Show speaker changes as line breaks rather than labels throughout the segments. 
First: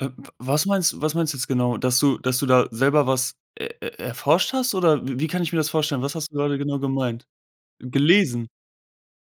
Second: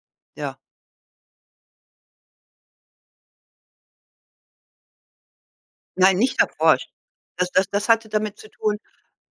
Äh. W
Ja.
was meinst du was meinst du jetzt genau? Dass du dass du da selber was e e erforscht hast oder w wie kann ich mir das vorstellen? Was
Nein,
hast du
nicht
gerade genau
erforscht.
gemeint?
Das das das hatte damit
Gelesen?
zu tun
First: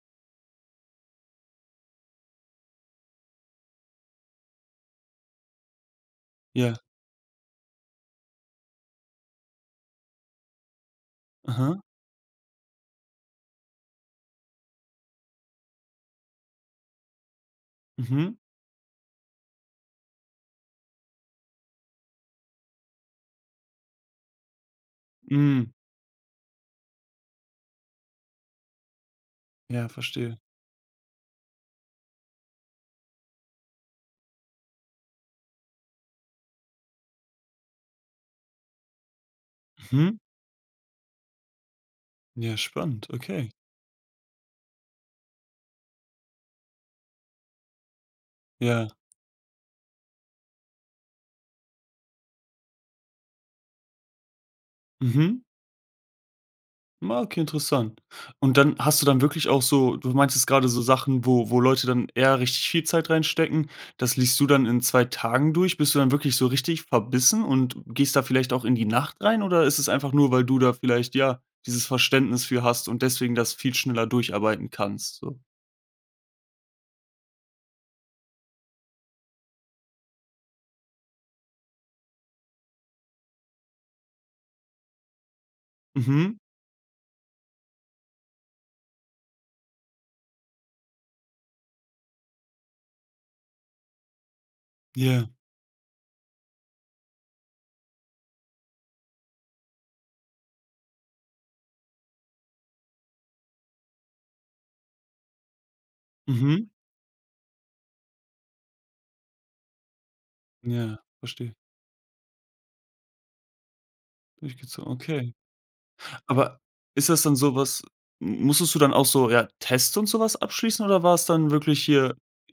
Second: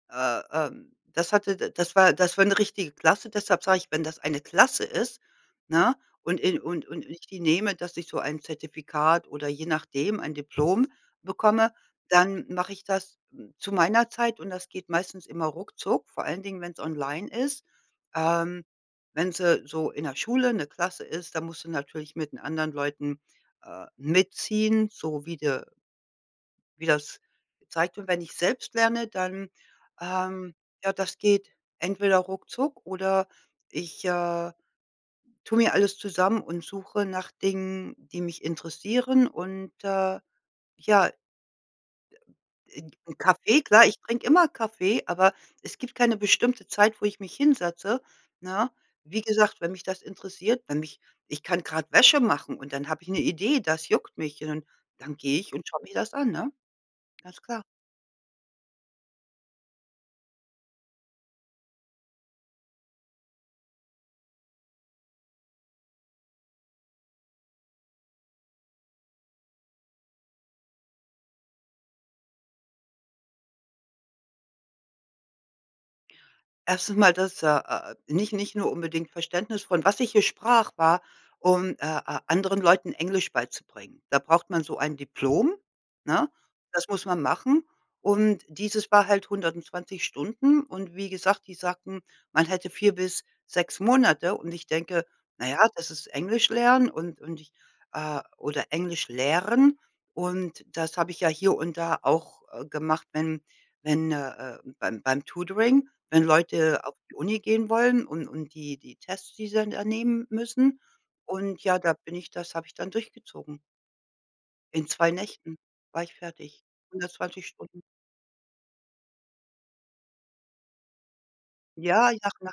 äh äh, das hatte da das war das war 'ne richtige Klasse. Deshalb sage ich, wenn das eine Klasse ist, ne, und in
Ja.
und und ich die nehme, dass ich so ein Zertifikat oder je nachdem ein Diplom bekomme.
Aha.
Dann mache ich das zu meiner Zeit, und das geht meistens immer ruckzuck, vor allen Dingen, wenn's online ist.
Mhm.
Ähm, wenn sie so in 'ner Schule 'ne Klasse ist, dann musst du natürlich mit den anderen Leuten, äh, mitziehen, so wie der
Hm.
wie das zeigt. Und wenn ich selbst lerne, dann
Ja, verstehe.
ähm, ja, das geht entweder ruckzuck oder ich, äh, tue mir alles zusammen und suche nach Dingen, die mich interessieren. Und,
Mhm.
äh, ja
Ja,
'n
spannend,
'n
okay.
Kaffee klar, ich trinke immer Kaffee, aber es gibt keine bestimmte Zeit, wo ich mich hinsetze, ne?
Ja.
Wie gesagt, wenn mich das interessiert, wenn mich ich kann grad Wäsche machen und dann habe ich 'ne Idee, das juckt mich und dann dann gehe
Mhm.
ich und schaue mir das an, ne?
Ah, okay,
Ganz klar.
interessant. Und dann hast du dann wirklich auch so du meintest grade so Sachen, wo wo Leute dann eher richtig viel Zeit reinstecken, das liest du dann in 2 Tagen durch. Bist du dann wirklich so richtig verbissen und gehst da vielleicht auch in die Nacht rein oder ist es einfach nur, weil du da vielleicht, ja, dieses Verständnis für hast und deswegen das viel schneller durcharbeiten kannst, so?
1. mal, das äh äh, nicht nicht nur unbedingt Verständnis von was ich hier sprach, war, um, äh äh, anderen Leuten Englisch beizubringen. Da braucht man so ein Diplom, ne?
Mhm.
Das muss man machen. Und dieses war halt 120 Stunden und wie gesagt, die sagten, man hätte 4 bis 6 Monate und ich denke:
Ja.
„Na ja, das ist Englisch lernen und und ich äh, oder Englisch lehren.” Und das habe ich ja hier und da auch gemacht, wenn wenn, äh, äh, beim beim Tutoring wenn
Mhm.
Leute auf die Uni gehen wollen und und die die Tests, die sie dann da nehmen müssen.
Ja. Verstehe.
Und ja, da bin ich das habe ich dann durchgezogen. In
Durchgezogen,
2
okay.
Nächten war ich
Aber
fertig,
ist das denn
120 Stunden.
sowas m musstest du dann auch so, ja, Tests und so was abschließen oder war's dann wirklich
Ja,
hier
nach nach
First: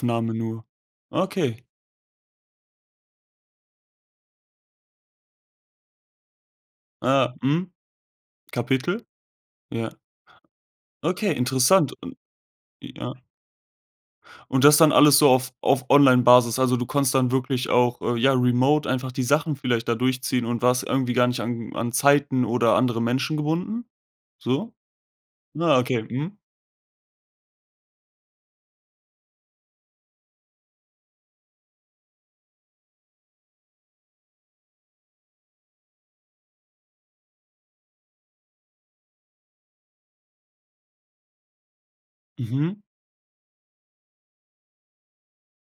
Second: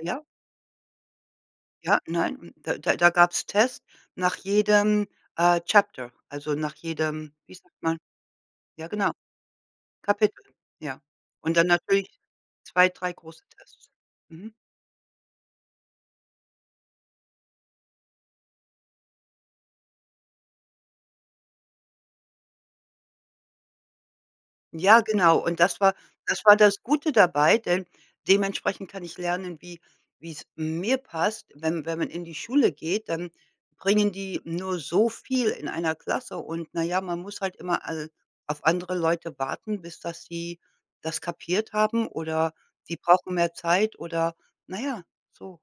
ja?
nur? Ah, okay.
Ja, nein, hm, da da da gab's Tests nach jedem, äh, Chapter, also nach jedem,
Ah,
wie
mhm.
sagt man ja,
Kapitel?
genau,
Ja.
Kapitel, ja.
Okay,
Und dann
interessant und
natürlich 2, 3
ja.
große Tests. Mhm.
Und das dann alles so auf auf Online-Basis also du konntest dann wirklich auch, äh, ja, remote einfach die Sachen vielleicht da durchziehen und warst irgendwie gar nicht an an Zeiten oder andere Menschen gebunden? So?
Ja, genau. Und
Na,
das war
okay. Mhm.
das war das Gute dabei, denn dementsprechend kann ich lernen, wie wie's mir passt. Wenn wenn man in die Schule geht, dann bringen die nur so viel in 1 Klasse. Und, na ja, man muss halt immer al auf andere Leute warten, bis das sie das kapiert haben, oder
Mhm.
sie brauchen mehr Zeit oder na ja, so.